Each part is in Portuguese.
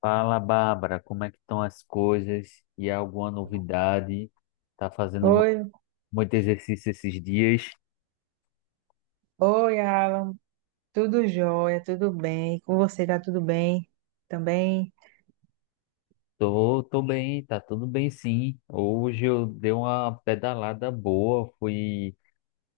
Fala, Bárbara, como é que estão as coisas? E há alguma novidade? Tá fazendo Oi, muito exercício esses dias? oi, Alan. Tudo jóia, tudo bem? Com você tá tudo bem também? Tô bem, tá tudo bem sim. Hoje eu dei uma pedalada boa, fui,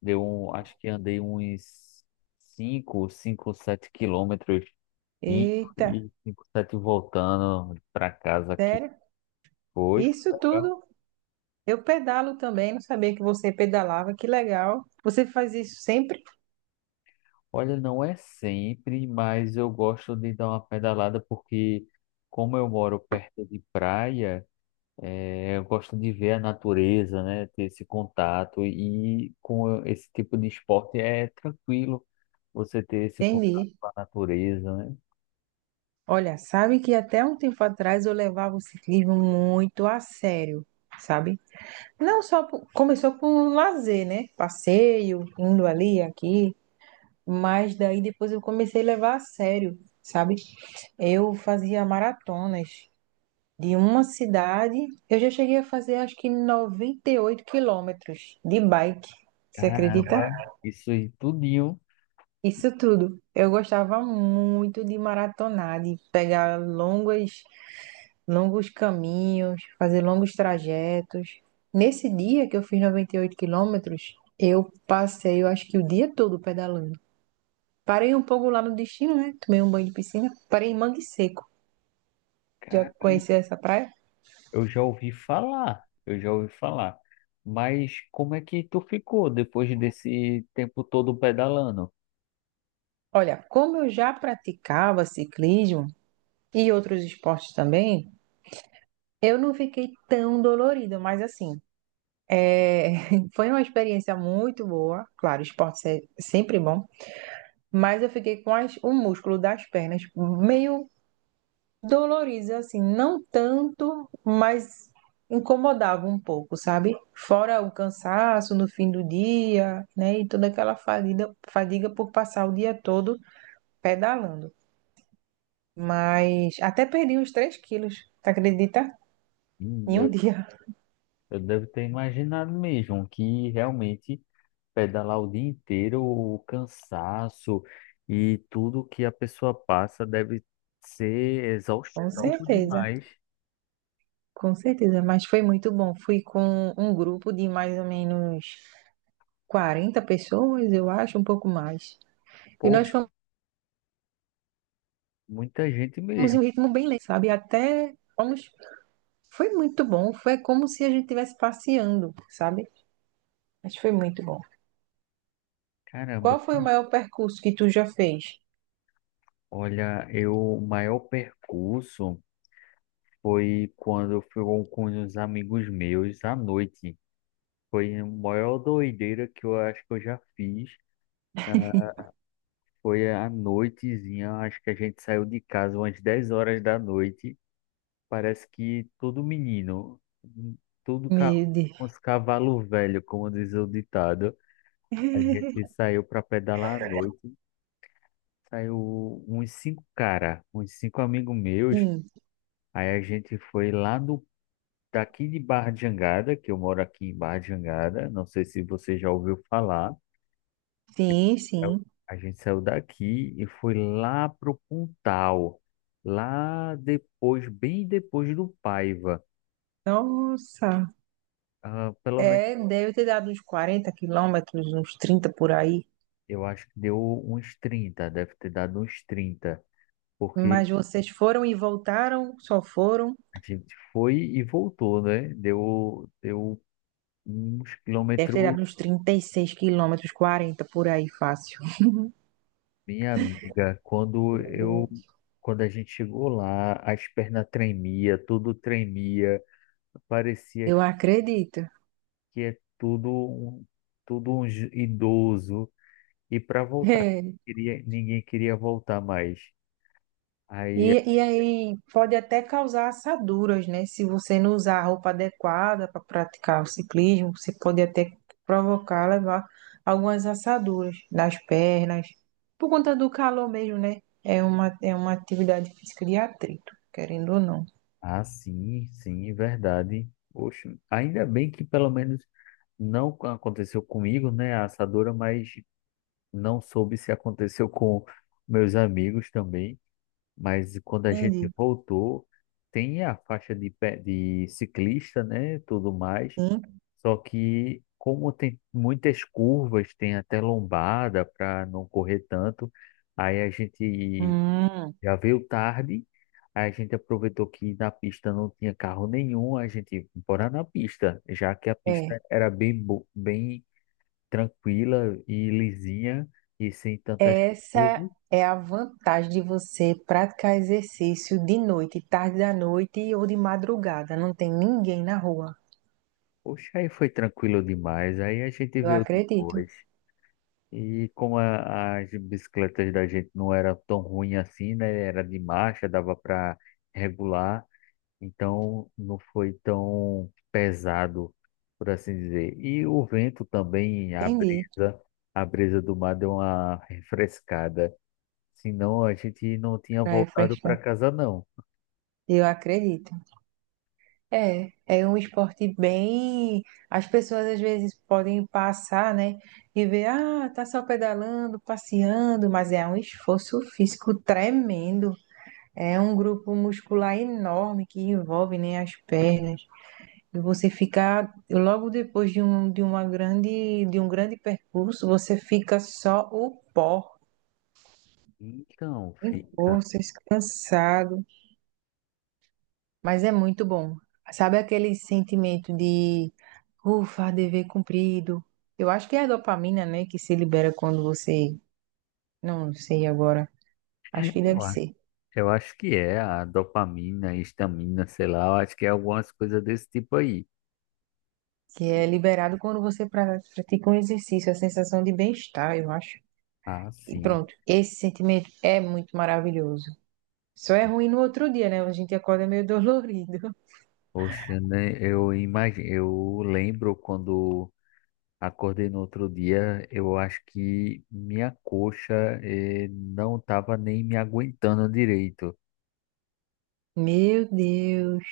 acho que andei uns cinco, 7 quilômetros e Eita, 5, 7 voltando para casa aqui. sério? Foi Isso legal. tudo? Eu pedalo também, não sabia que você pedalava, que legal. Você faz isso sempre? Olha, não é sempre, mas eu gosto de dar uma pedalada porque, como eu moro perto de praia, eu gosto de ver a natureza, né? Ter esse contato e com esse tipo de esporte é tranquilo você ter esse contato Entendi. com a natureza, né? Olha, sabe que até um tempo atrás eu levava o ciclismo muito a sério, sabe? Não só por- Começou com lazer, né? Passeio, indo ali, aqui, mas daí depois eu comecei a levar a sério, sabe? Eu fazia maratonas de uma cidade. Eu já cheguei a fazer acho que 98 quilômetros de bike. Você acredita? Caramba, isso aí tudinho, Isso tudo. Eu gostava muito de maratonar, de pegar longos caminhos, fazer longos trajetos. Nesse dia que eu fiz 98 quilômetros, eu acho que o dia todo pedalando. Parei um pouco lá no destino, né? Tomei um banho de piscina. Parei em Mangue Seco. Já cara, conheci essa praia? eu já ouvi falar, eu já ouvi falar. Mas como é que tu ficou depois desse tempo todo pedalando? Olha, como eu já praticava ciclismo e outros esportes também, eu não fiquei tão dolorida, mas assim, é, foi uma experiência muito boa. Claro, esporte é sempre bom, mas eu fiquei com o músculo das pernas meio dolorido, assim, não tanto, mas incomodava um pouco, sabe? Fora o cansaço no fim do dia, né? E toda aquela fadiga por passar o dia todo pedalando. Mas até perdi uns 3 quilos, tu acredita? Em um dia, Eu devo ter imaginado mesmo que realmente pedalar o dia inteiro, o cansaço e tudo que a pessoa passa deve ser com exaustivo certeza, demais. com certeza. Mas foi muito bom. Fui com um grupo de mais ou menos 40 pessoas, eu acho, um pouco mais. E nós Poxa, muita gente fomos em um mesmo. ritmo bem lento, sabe? Até fomos. Foi muito bom. Foi como se a gente estivesse passeando, sabe? Mas foi muito bom. Caramba, Qual foi o maior percurso que tu já fez? olha, o maior percurso foi quando eu fui com os amigos meus à noite. Foi a maior doideira que eu acho que eu já fiz. Foi à noitezinha, acho que a gente saiu de casa umas 10 horas da noite. Parece que todo menino, todo ca... Meu Deus. uns cavalo velho, como diz o ditado, a gente saiu para pedalar à noite, saiu uns cinco cara, uns cinco amigos meus, Sim, aí a gente foi lá do daqui de Barra de Jangada, que eu moro aqui em Barra de Jangada, não sei se você já ouviu falar. sim, Eu- sim. a gente saiu daqui e foi lá pro Pontal, lá depois, bem depois do Paiva. Nossa. Ah, pelo menos É, deve ter dado uns 40 quilômetros, uns 30 por aí. eu acho que deu uns trinta deve ter dado uns 30 porque Mas vocês foram e voltaram, só foram. a gente foi e voltou, né? Deu uns Deve ter quilômetros, dado uns 36 quilômetros, 40 por aí, fácil. minha amiga, quando a gente chegou lá, as pernas tremia, tudo tremia, parecia Eu que, acredito. que é tudo, tudo um idoso, e para voltar, ninguém queria voltar mais. Aí. E aí pode até causar assaduras, né? Se você não usar a roupa adequada para praticar o ciclismo, você pode até provocar, levar algumas assaduras nas pernas, por conta do calor mesmo, né? É uma atividade física de atrito, querendo ou não. Ah, sim, sim, verdade. Poxa, ainda bem que pelo menos não aconteceu comigo, né, a assadura, mas não soube se aconteceu com meus amigos também. Mas quando a gente Entendi. voltou, tem a faixa de ciclista, né, tudo mais. Sim. Só que como tem muitas curvas, tem até lombada para não correr tanto, aí a gente Hum, já veio tarde, aí a gente aproveitou que na pista não tinha carro nenhum, a gente bora na pista, já que a é. pista era bem tranquila e lisinha e sem tantas Essa curvas. é a vantagem de você praticar exercício de noite, tarde da noite ou de madrugada. Não tem ninguém na rua. Poxa, aí foi tranquilo demais. Aí a gente Eu veio acredito. depois. E como as bicicletas da gente não era tão ruim assim, né? Era de marcha, dava para regular. Então não foi tão pesado, por assim dizer. E o vento também, a Entendi. brisa, a brisa do mar deu uma refrescada. Senão a gente não tinha Pra voltado para refrescar. casa, não. Eu acredito. É um esporte bem. As pessoas às vezes podem passar, né? E ver, ah, tá só pedalando, passeando, mas é um esforço físico tremendo. É um grupo muscular enorme que envolve, né, as pernas. E você fica, logo depois de um grande percurso, você fica só o pó, Então em fica. forças, cansado. Mas é muito bom. Sabe aquele sentimento de ufa, dever cumprido? Eu acho que é a dopamina, né, que se libera quando você. Não, sei agora. Acho que deve Eu acho, ser. eu acho que é a dopamina, a histamina, sei lá. Eu acho que é algumas coisas desse tipo aí. Que é liberado quando você pratica um exercício, a sensação de bem-estar, eu acho. Ah, E sim. pronto, esse sentimento é muito maravilhoso. Só é ruim no outro dia, né? A gente acorda meio dolorido. Poxa, né? Eu imagino, eu lembro quando acordei no outro dia, eu acho que minha coxa não estava nem me aguentando direito, Meu Deus.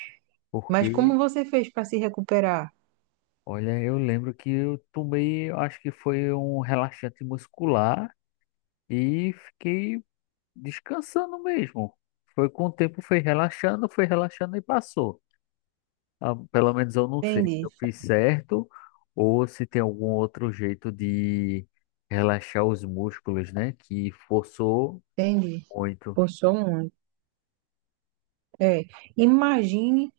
Mas porque, como você fez para se recuperar? olha, eu lembro que eu tomei, acho que foi um relaxante muscular e fiquei descansando mesmo. Foi com o tempo, foi relaxando e passou. Ah, pelo menos eu não sei se Entendi, eu fiz certo ou se tem algum outro jeito de relaxar os músculos, né? Que forçou entendi. muito. Forçou muito. É. Imagine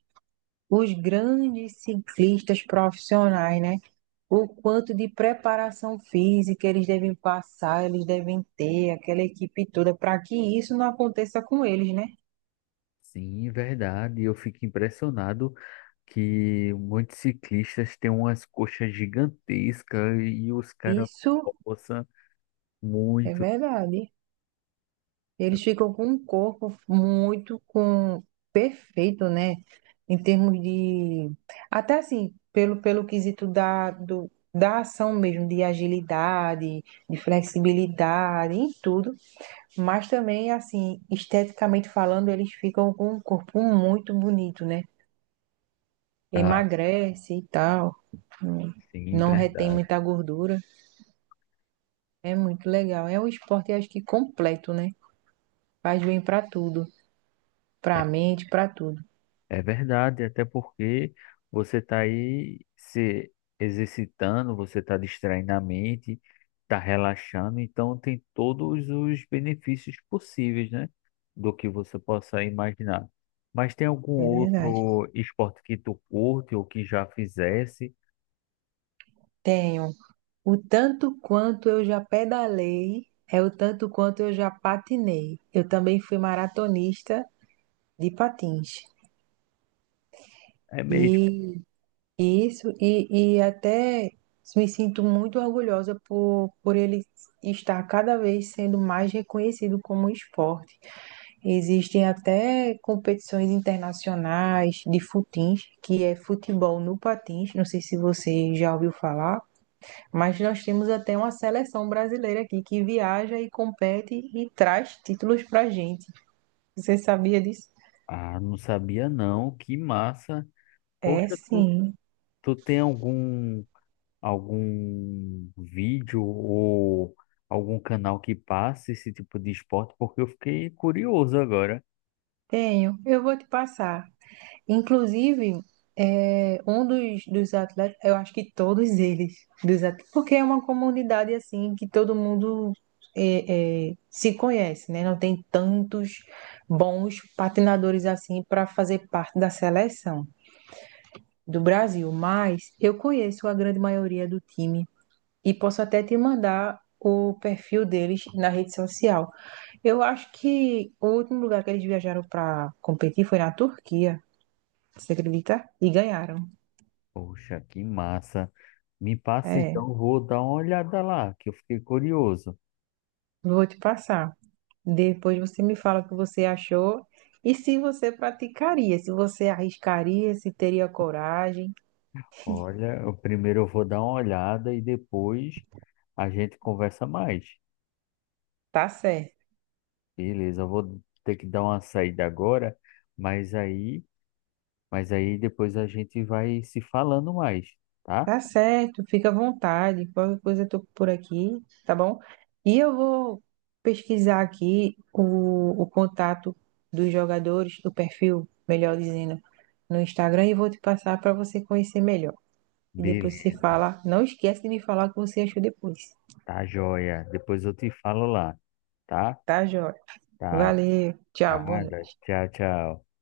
os grandes ciclistas profissionais, né? O quanto de preparação física eles devem passar, eles devem ter, aquela equipe toda, para que isso não aconteça com eles, né? Sim, verdade. Eu fico impressionado que muitos ciclistas têm umas coxas gigantescas e os caras Isso forçam é muito. verdade. Eles ficam com um corpo muito com perfeito, né? Em termos de. Até assim, pelo quesito da ação mesmo, de agilidade, de flexibilidade, em tudo. Mas também, assim, esteticamente falando, eles ficam com um corpo muito bonito, né? Ah, Emagrece e tal, hum, sim, não retém verdade. muita gordura. É muito legal. É um esporte, acho que completo, né? Faz bem pra tudo, É pra mente, pra tudo. É verdade, até porque você está aí se exercitando, você está distraindo a mente, está relaxando, então tem todos os benefícios possíveis, né? Do que você possa imaginar. Mas tem algum É verdade. outro esporte que tu curte ou que já fizesse? Tenho. O tanto quanto eu já pedalei é o tanto quanto eu já patinei. Eu também fui maratonista de patins. É mesmo. E isso, e até me sinto muito orgulhosa por ele estar cada vez sendo mais reconhecido como esporte. Existem até competições internacionais de futins, que é futebol no patins, não sei se você já ouviu falar, mas nós temos até uma seleção brasileira aqui que viaja e compete e traz títulos para gente. Você sabia disso? Ah, não sabia não, que massa. É, Poxa, tu, sim, tu tem algum vídeo ou algum canal que passe esse tipo de esporte, porque eu fiquei curioso agora. tenho. Eu vou te passar. Inclusive, um dos atletas, eu acho que todos eles, dos atletas, porque é uma comunidade assim que todo mundo se conhece, né? Não tem tantos bons patinadores assim para fazer parte da seleção do Brasil, mas eu conheço a grande maioria do time e posso até te mandar o perfil deles na rede social. Eu acho que o último lugar que eles viajaram para competir foi na Turquia, você acredita? E ganharam. Poxa, que massa. Me passa É, então, eu vou dar uma olhada lá, que eu fiquei curioso. vou te passar. Depois você me fala o que você achou e se você praticaria, se você arriscaria, se teria coragem. Olha, eu primeiro eu vou dar uma olhada e depois a gente conversa mais. Tá certo, Beleza, eu vou ter que dar uma saída agora, mas aí, mas aí depois a gente vai se falando mais, tá? tá certo, fica à vontade. Qualquer coisa eu tô por aqui, tá bom? E eu vou pesquisar aqui o contato dos jogadores, do perfil, melhor dizendo, no Instagram e vou te passar para você conhecer melhor. E depois você Beleza, fala, não esquece de me falar o que você achou depois, tá joia. Depois eu te falo lá. Tá? tá, joia? Tá. Valeu, tchau, Tá. boa noite. Tchau, tchau.